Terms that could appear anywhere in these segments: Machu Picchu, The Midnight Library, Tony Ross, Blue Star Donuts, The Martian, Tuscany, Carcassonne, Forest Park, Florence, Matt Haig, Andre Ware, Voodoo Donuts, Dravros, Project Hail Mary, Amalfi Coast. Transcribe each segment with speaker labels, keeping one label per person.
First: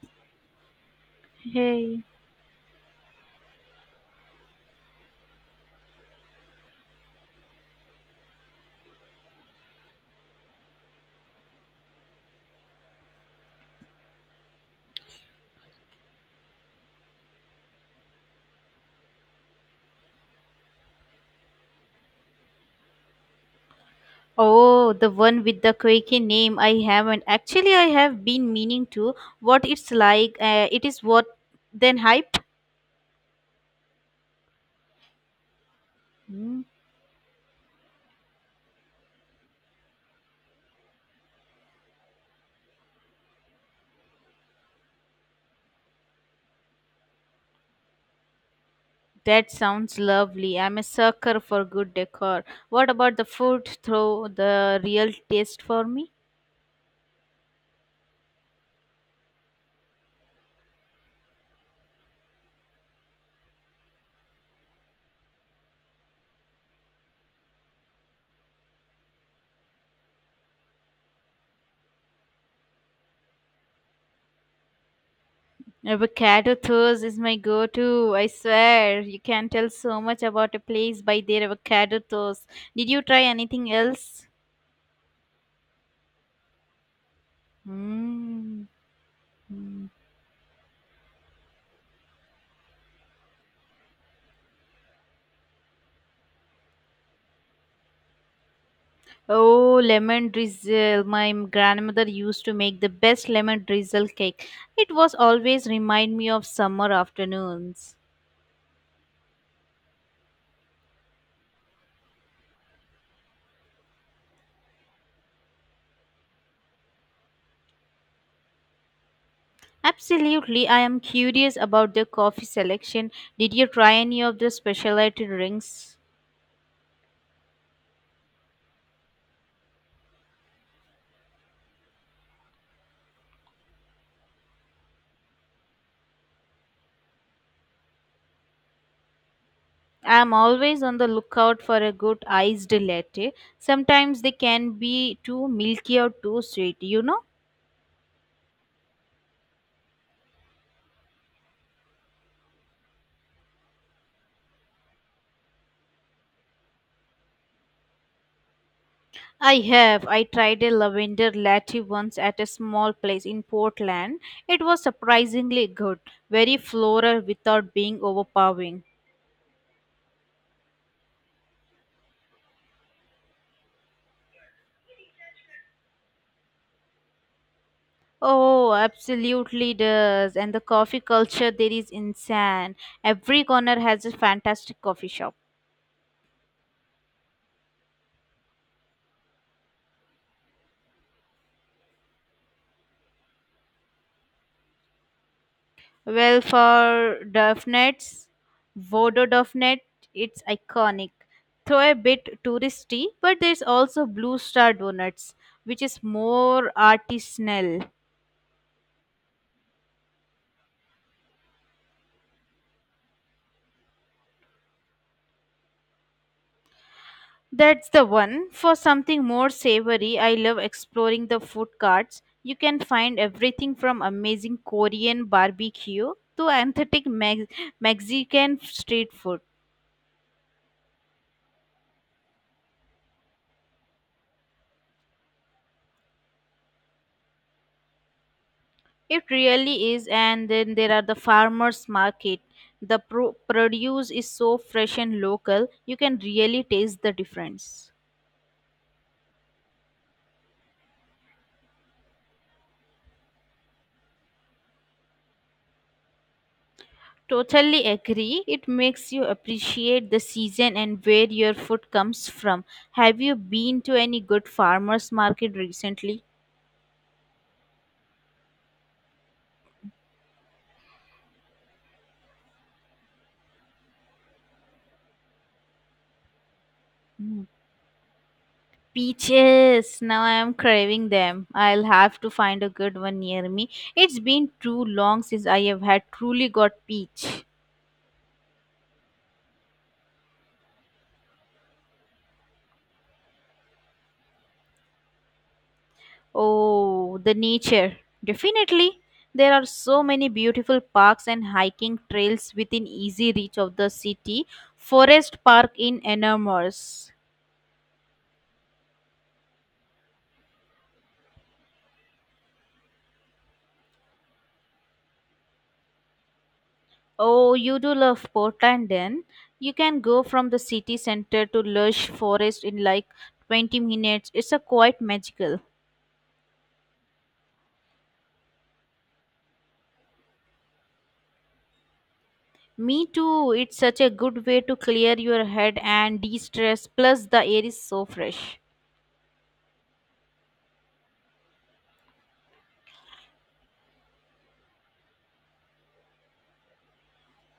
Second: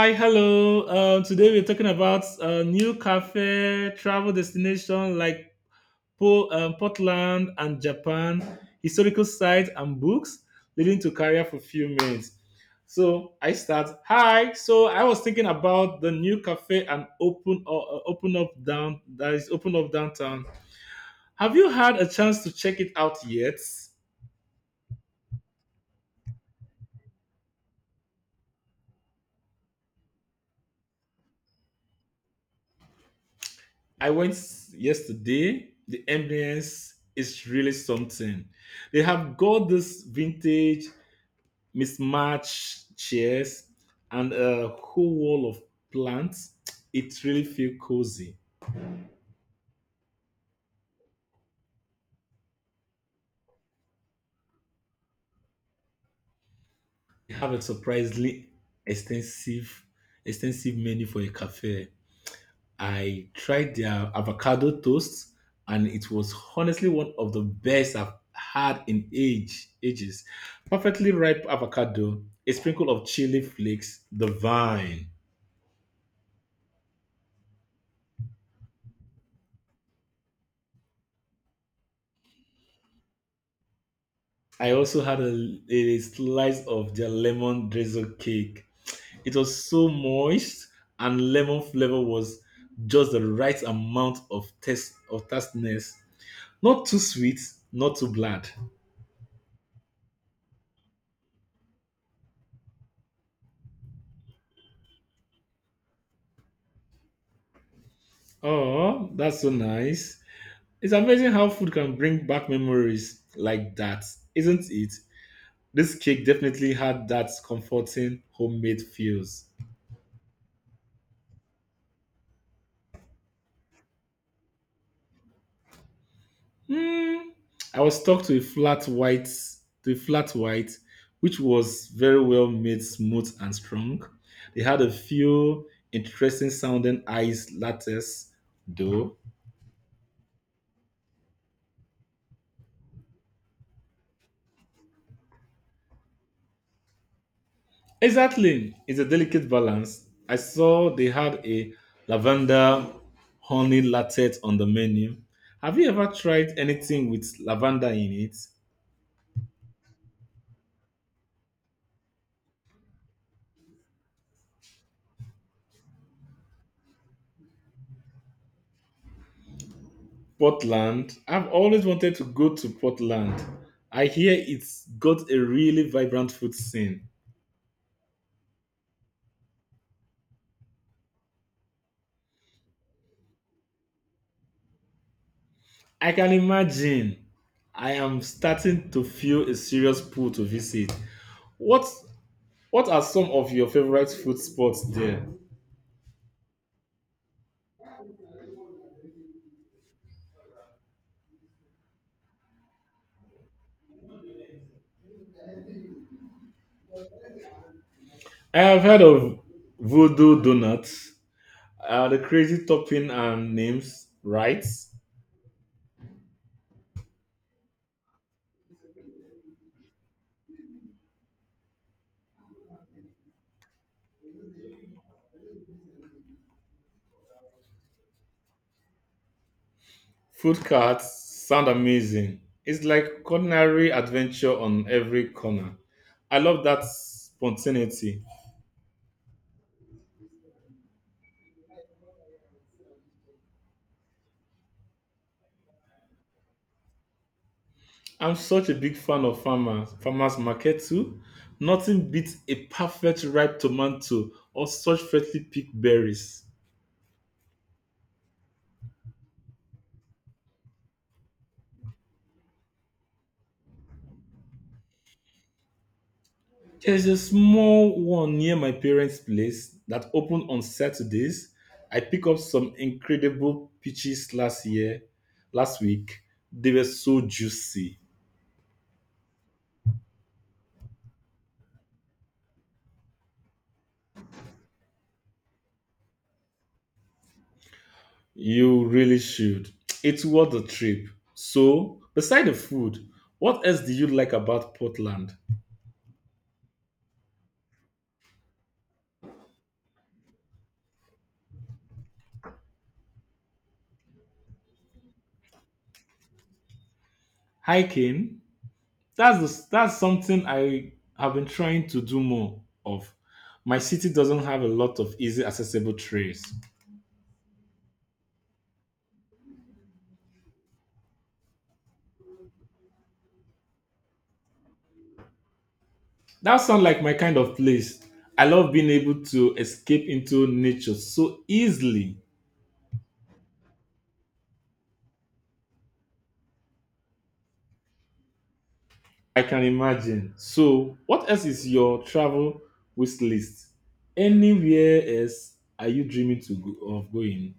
Speaker 1: Hi, hello. Today we're talking
Speaker 2: Hey.
Speaker 1: about new cafe travel destination like Portland and Japan, historical sites and books leading to career fulfillment. So I start. Hi. So I was thinking about the new cafe and open up down that is open up downtown. Have you had a chance to check it out yet?
Speaker 2: Oh, the one with the quirky name. I haven't. Actually, I have been meaning to. What it's like, it is what then hype?
Speaker 1: I went yesterday. The
Speaker 2: Mm,
Speaker 1: ambience is really something. They have got this vintage mismatched chairs and a whole wall of plants. It really feels cozy.
Speaker 2: that sounds lovely. I'm a sucker for good decor. What about the food? Throw the real taste for me?
Speaker 1: They have a surprisingly extensive extensive menu for a cafe. I tried their avocado toast, and it was honestly one of the best I've had in ages. Perfectly ripe avocado, a sprinkle of chili flakes, the vine.
Speaker 2: Avocado toast is my go to. I swear, you can tell so much about a place by their avocado toast. Did you try anything else?
Speaker 1: I also had a slice of their lemon drizzle cake.
Speaker 2: Mm.
Speaker 1: It was so moist, and lemon flavor was just the right amount of taste of tastiness. Not too sweet, not too bland.
Speaker 2: Oh, lemon drizzle. My grandmother used to make the best lemon drizzle cake. It was always remind me of summer afternoons.
Speaker 1: Oh, that's so nice. It's amazing how food can bring back memories like that, isn't it? This cake definitely had that comforting homemade feels.
Speaker 2: Absolutely. I am curious about the coffee selection. Did you try any of the specialty drinks?
Speaker 1: Mm, I was stuck to a flat white, to a flat white, which was very well made, smooth and strong. They had a few interesting sounding ice lattes, though.
Speaker 2: I am always on the lookout for a good iced latte. Sometimes they can be too milky or too sweet, you know?
Speaker 1: Exactly. It's a delicate balance. I saw they had a lavender honey latte on the menu. Have you ever tried anything with lavender in it?
Speaker 2: I have. I tried a lavender latte once at a small place in Portland. It was surprisingly good, very floral without being overpowering.
Speaker 1: Portland. I've always wanted to go to Portland. I hear it's got a really vibrant food scene.
Speaker 2: Oh, absolutely does. And the coffee culture there is insane. Every corner has a fantastic coffee shop.
Speaker 1: I can imagine. I am starting to feel a serious pull to visit. What What are some of your favorite food spots there?
Speaker 2: Well, for Duffnets, Vodo Duffnet, it's iconic. Though a bit touristy, but there's also Blue Star Donuts, which is more artisanal.
Speaker 1: I have heard of Voodoo Donuts. The crazy topping and names, right?
Speaker 2: That's the one. For something more savory, I love exploring the food carts. You can find everything from amazing Korean barbecue to authentic Mexican street food.
Speaker 1: Food carts sound amazing. It's like culinary adventure on every corner. I love that spontaneity.
Speaker 2: It really is, and then there are the farmers market. The produce is so fresh and local, you can really taste the difference.
Speaker 1: I'm such a big fan of farmers. Farmers market too. Nothing beats a perfect ripe tomato or such freshly picked berries.
Speaker 2: Totally agree. It makes you appreciate the season and where your food comes from. Have you been to any good farmers market recently?
Speaker 1: There's a small one near my parents' place that opened on Saturdays. I picked up some incredible peaches last week. They were so
Speaker 2: Mm,
Speaker 1: juicy.
Speaker 2: peaches! Now I am craving them. I'll have to find a good one near me. It's been too long since I have had truly got peach.
Speaker 1: You really should. It's worth the trip. So, beside the food, what else do you like about Portland?
Speaker 2: Oh, the nature. Definitely. There are so many beautiful parks and hiking trails within easy reach of the city. Forest Park in Enormous.
Speaker 1: Hiking. That's something I have been trying to do more of. My city doesn't have a lot of easy accessible trails.
Speaker 2: Oh, you do love Portland then. You can go from the city center to lush forest in like 20 minutes. It's a quite magical.
Speaker 1: That sounds like my kind of place. I love being able to escape into nature so easily.
Speaker 2: Me too. It's such a good way to clear your head and de-stress. Plus the air is so fresh.
Speaker 1: I can imagine. So, what else is your travel wish list? Anywhere else are you of going?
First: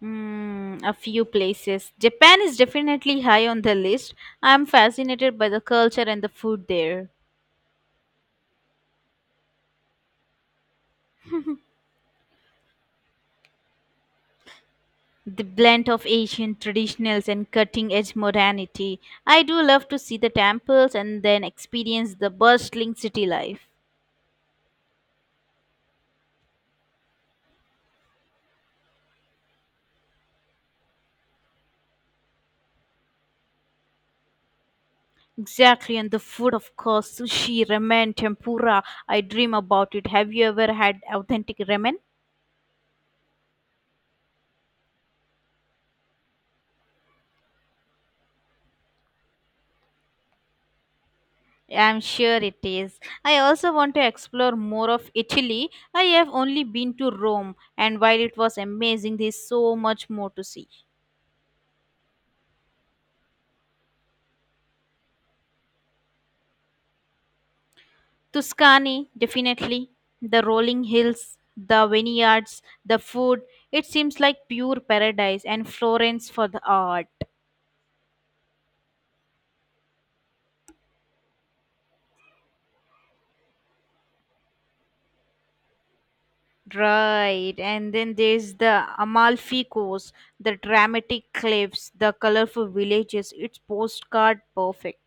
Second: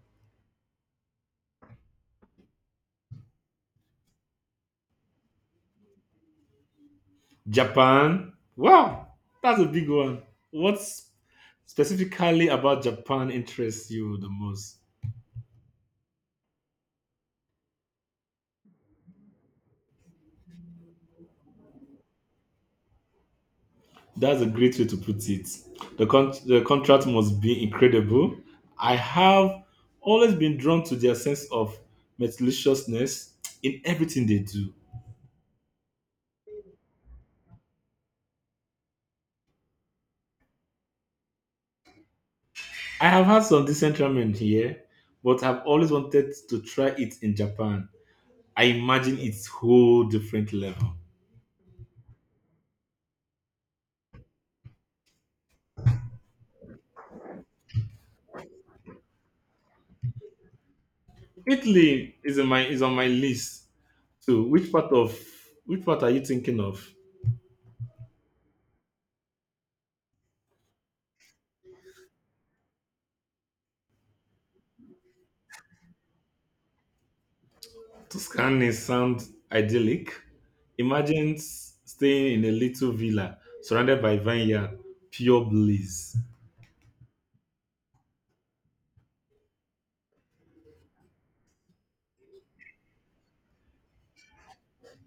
Speaker 2: Hmm, a few places. Japan is definitely high on the list. I'm fascinated by the culture and the food there.
Speaker 1: Japan? Wow, that's a big one. What's Specifically about Japan interests you the most?
Speaker 2: The blend of ancient traditionals and cutting edge modernity. I do love to see the temples and then experience the bustling city life.
Speaker 1: That's a great way to put it. The contract must be incredible. I have always been drawn to their sense of meticulousness in everything they do.
Speaker 2: Exactly, and the food, of course, sushi, ramen, tempura. I dream about it. Have you ever had authentic ramen?
Speaker 1: I have had some decent ramen here, but I've always wanted to try it in Japan. I imagine it's whole different level.
Speaker 2: I'm sure it is. I also want to explore more of Italy. I have only been to Rome, and while it was amazing, there's so much more to see.
Speaker 1: Italy is on my list too. Which part are you thinking of?
Speaker 2: Tuscany, definitely. The rolling hills, the vineyards, the food. It seems like pure paradise, and Florence for the art.
Speaker 1: Tuscany sounds idyllic. Imagine staying in a little villa surrounded by vineyard, pure bliss.
Speaker 2: Right, and then there's the Amalfi Coast, the dramatic cliffs, the colorful villages. It's postcard perfect.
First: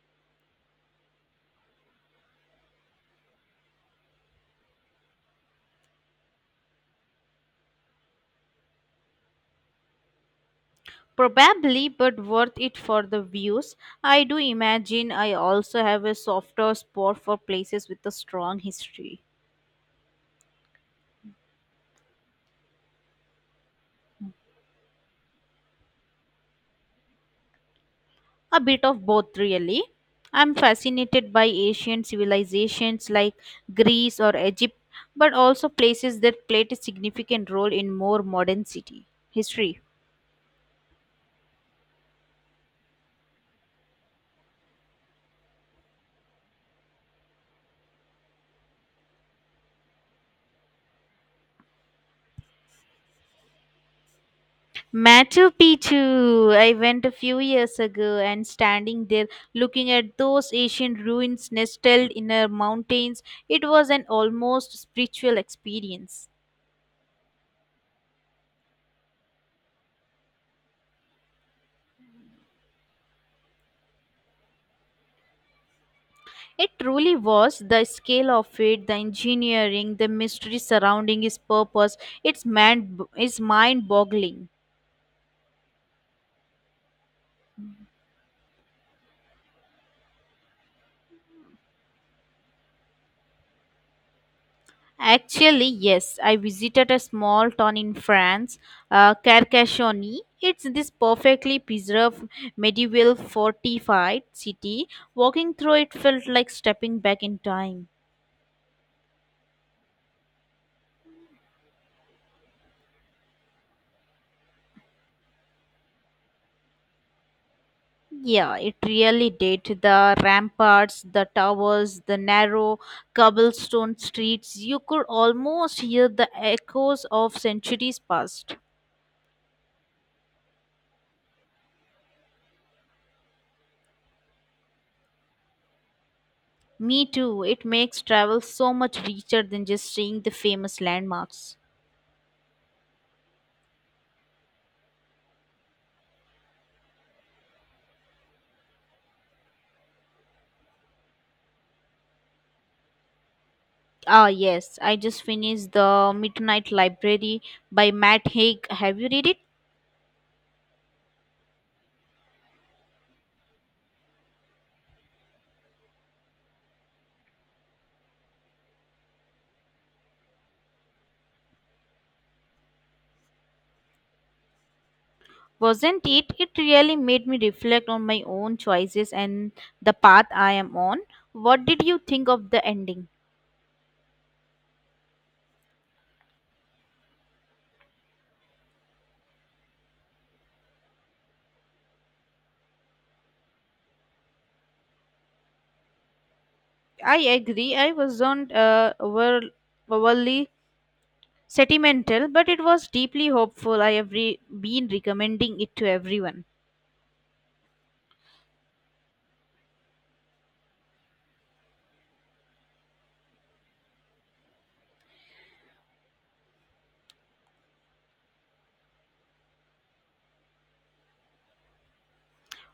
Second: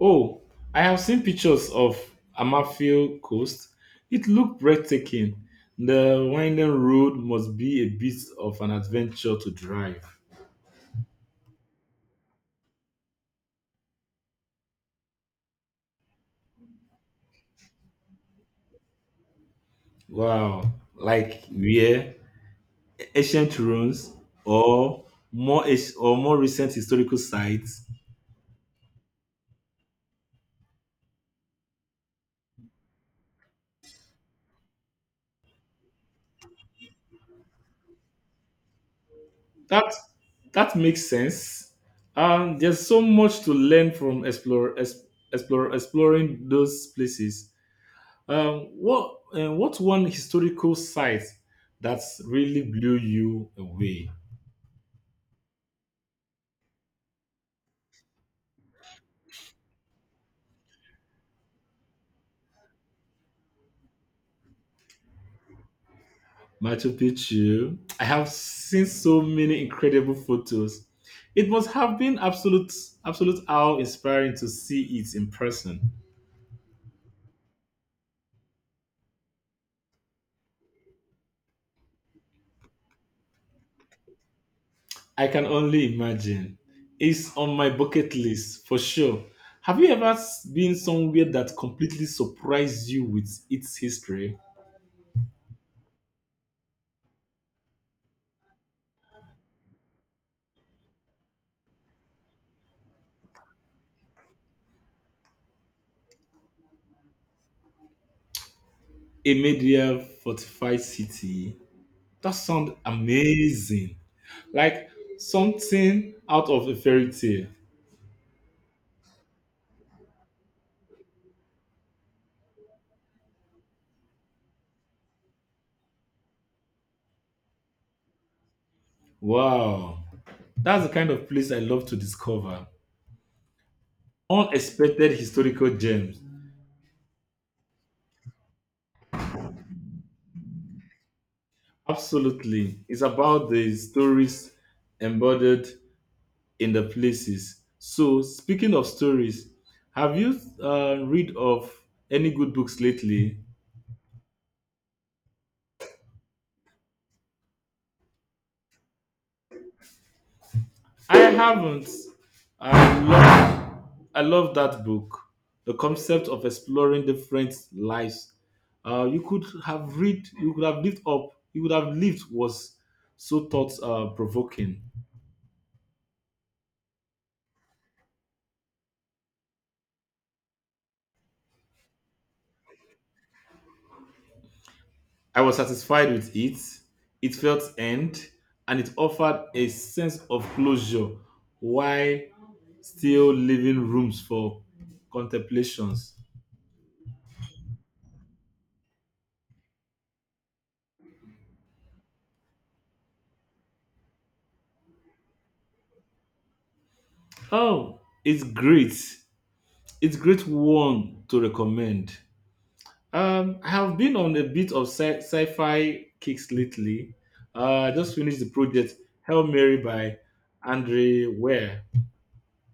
Speaker 1: Oh, I have seen pictures of Amalfi Coast. It looked breathtaking. The winding road must be a bit of an adventure to drive.
Speaker 2: Probably, but worth it for the views. I do imagine I also have a softer spot for places with a strong history.
Speaker 1: Wow, like where ancient ruins or more recent historical sites.
Speaker 2: A bit of both, really. I'm fascinated by ancient civilizations like Greece or Egypt, but also places that played a significant role in more modern city history.
Speaker 1: that that makes sense. There's so much to learn from explore, es- explore exploring those places. What one historical site that's really blew you away?
Speaker 2: Machu Picchu. I went a few years ago and standing there looking at those ancient ruins nestled in the mountains, it was an almost spiritual experience.
Speaker 1: Machu Picchu. I have seen so many incredible photos. It must have been absolute how inspiring to see it in person.
Speaker 2: It truly was the scale of it, the engineering, the mystery surrounding its purpose. It's man is mind boggling.
Speaker 1: I can only imagine. It's on my bucket list for sure. Have you ever been somewhere that completely surprised you with its history?
Speaker 2: Actually, yes, I visited a small town in France, Carcassonne. It's this perfectly preserved medieval fortified city. Walking through it felt like stepping back in time.
Speaker 1: A medieval fortified city? That sounds amazing. Like something out of a fairy tale.
Speaker 2: Yeah, it really did. The ramparts, the towers, the narrow cobblestone streets, you could almost hear the echoes of centuries past.
Speaker 1: Wow. That's the kind of place I love to discover. Unexpected historical gems.
Speaker 2: Me too, it makes travel so much richer than just seeing the famous landmarks.
Speaker 1: Absolutely. It's about the stories embodied in the places. So, speaking of stories, have you read of any good books lately?
Speaker 2: Ah, yes, I just finished The Midnight Library by Matt Haig. Have you read it?
Speaker 1: I haven't. I love, I love that book. The concept of exploring different lives. You could have read. You could have lived up. You could have lived was so thought provoking.
Speaker 2: Wasn't it? It really made me reflect on my own choices and the path I am on. What did you think of the ending?
Speaker 1: I was satisfied with it. It felt end, and it offered a sense of closure while still leaving rooms for contemplations.
Speaker 2: I agree. I wasn't overly sentimental, but it was deeply hopeful. I have been recommending it to everyone.
Speaker 1: Oh, it's great. It's great one to recommend. I have been on a bit of sci-fi kicks lately. I just finished the project Hail Mary by Andre Ware.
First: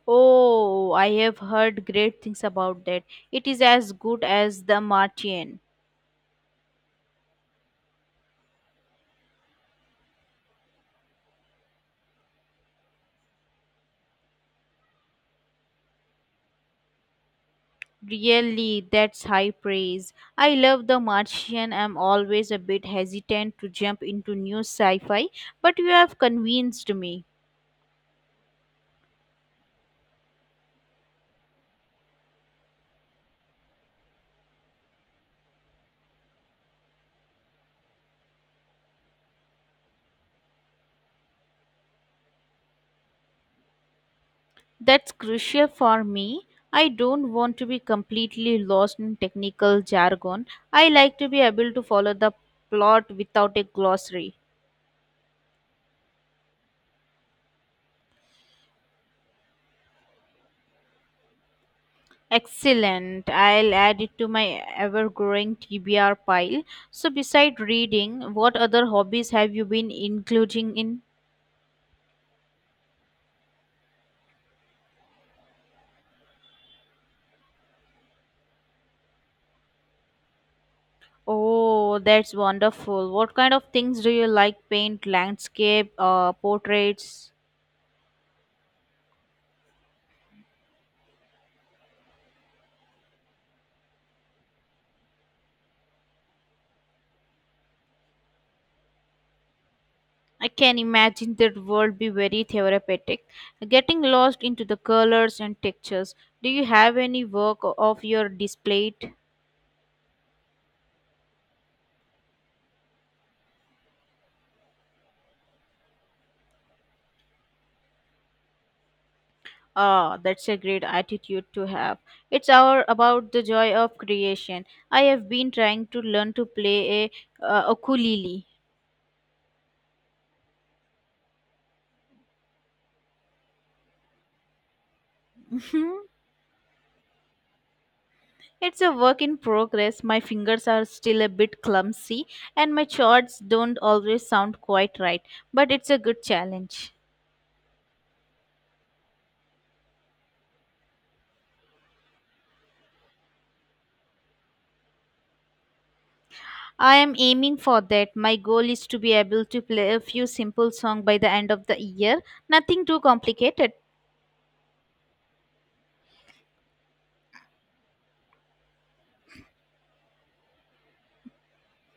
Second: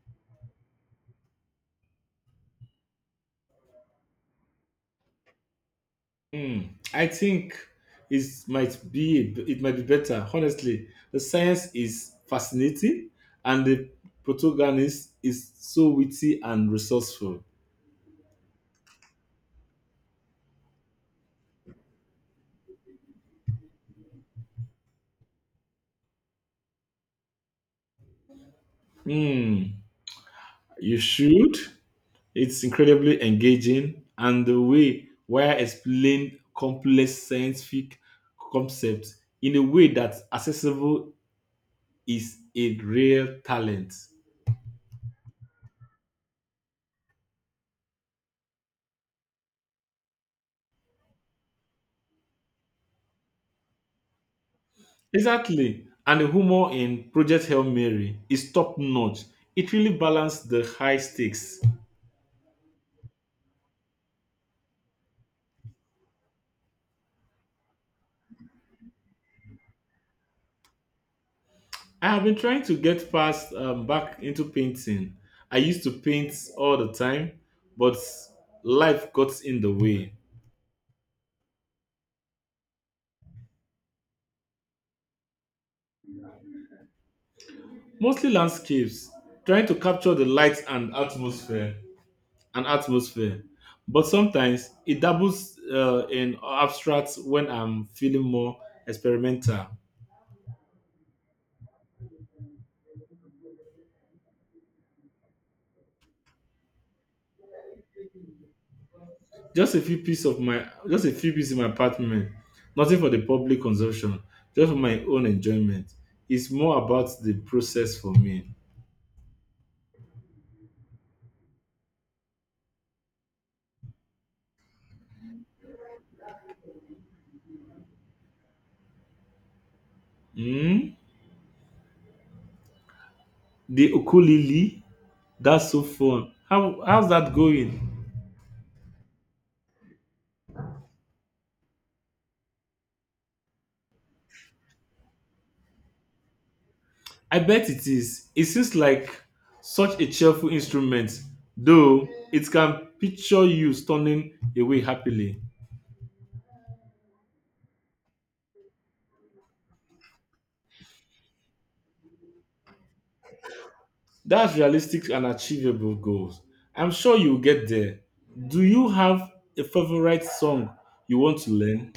Speaker 2: Oh, I have heard great things about that. It is as good as The Martian.
Speaker 1: Hmm, I think it might be better. Honestly, the science is fascinating, and the protagonist is so witty and resourceful.
Speaker 2: Really, that's high praise. I love The Martian. I'm always a bit hesitant to jump into new sci fi, but you have convinced me.
Speaker 1: Hmm, you should. It's incredibly engaging, and the way where explain complex scientific concepts in a way that's accessible is a real talent.
Speaker 2: That's crucial for me. I don't want to be completely lost in technical jargon. I like to be able to follow the plot without a glossary.
Speaker 1: Exactly. And the humor in Project Hail Mary is top notch. It really balanced the high stakes.
Speaker 2: Excellent. I'll add it to my ever growing TBR pile. So, beside reading, what other hobbies have you been including in?
Speaker 1: I have been trying to get past back into painting. I used to paint all the time, but life got in the way.
Speaker 2: Oh, that's wonderful. What kind of things do you like? Paint, landscape, portraits?
Speaker 1: Mostly landscapes, trying to capture the light and atmosphere. But sometimes it doubles in abstracts when I'm feeling more experimental.
Speaker 2: I can imagine that world be very therapeutic, getting lost into the colors and textures. Do you have any work of your displayed?
Speaker 1: Just a few pieces in my apartment. Nothing for the public consumption, just for my own enjoyment. It's more about the process for me.
Speaker 2: Ah, that's a great attitude to have. It's our about the joy of creation. I have been trying to learn to play a ukulele.
Speaker 1: Mm? The ukulele, that's so
Speaker 2: Mhm.
Speaker 1: fun. How's that going?
Speaker 2: It's a work in progress. My fingers are still a bit clumsy, and my chords don't always sound quite right. But it's a good challenge.
Speaker 1: I bet it is. It seems like such a cheerful instrument, though it can picture you stunning away happily.
Speaker 2: I am aiming for that. My goal is to be able to play a few simple songs by the end of the year. Nothing too complicated.
Speaker 1: That's realistic and achievable goals. I'm sure you'll get there. Do you have a favorite song you want to learn?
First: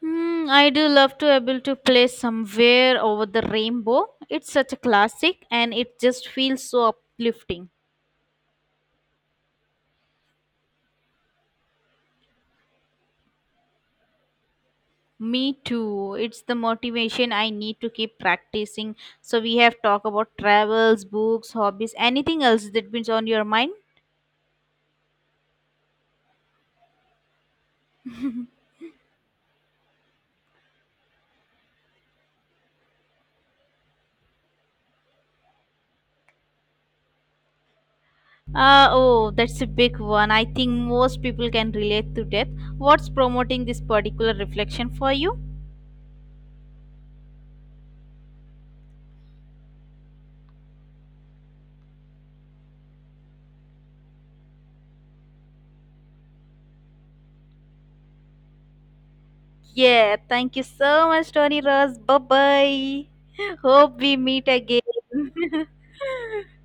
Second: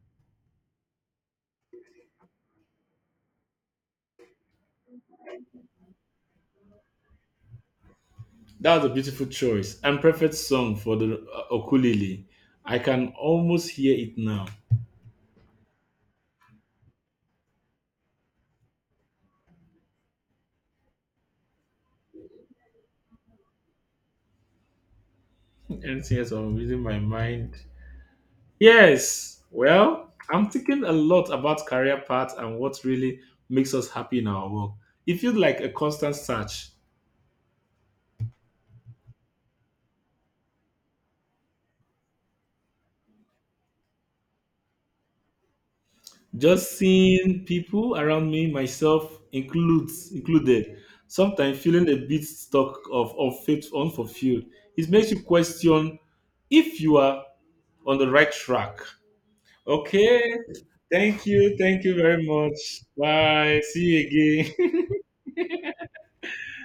Speaker 2: Hmm, I do love to able to play somewhere over the rainbow. It's such a classic and it just feels so uplifting.
Speaker 1: That's a beautiful choice and perfect song for the ukulele. I can almost hear it now.
Speaker 2: Me too. It's the motivation I need to keep practicing. So we have talked about travels, books, hobbies, anything else that been on your mind?
Speaker 1: Anything else I'm reading my mind? Yes. Well, I'm thinking a lot about career path and what really makes us happy in our work. It feels like a constant search.
Speaker 2: Oh, that's a big one. I think most people can relate to death. What's promoting this particular reflection for you?
Speaker 1: Just seeing people around me, myself includes included, sometimes feeling a bit stuck of unfit, unfulfilled. It makes you question if you are on the right track.
Speaker 2: Yeah,
Speaker 1: Okay.
Speaker 2: thank you so
Speaker 1: Thank
Speaker 2: much,
Speaker 1: you.
Speaker 2: Tony
Speaker 1: Thank you
Speaker 2: Ross. Bye
Speaker 1: very much.
Speaker 2: bye.
Speaker 1: Bye. See
Speaker 2: Hope we
Speaker 1: you
Speaker 2: meet
Speaker 1: again.
Speaker 2: again.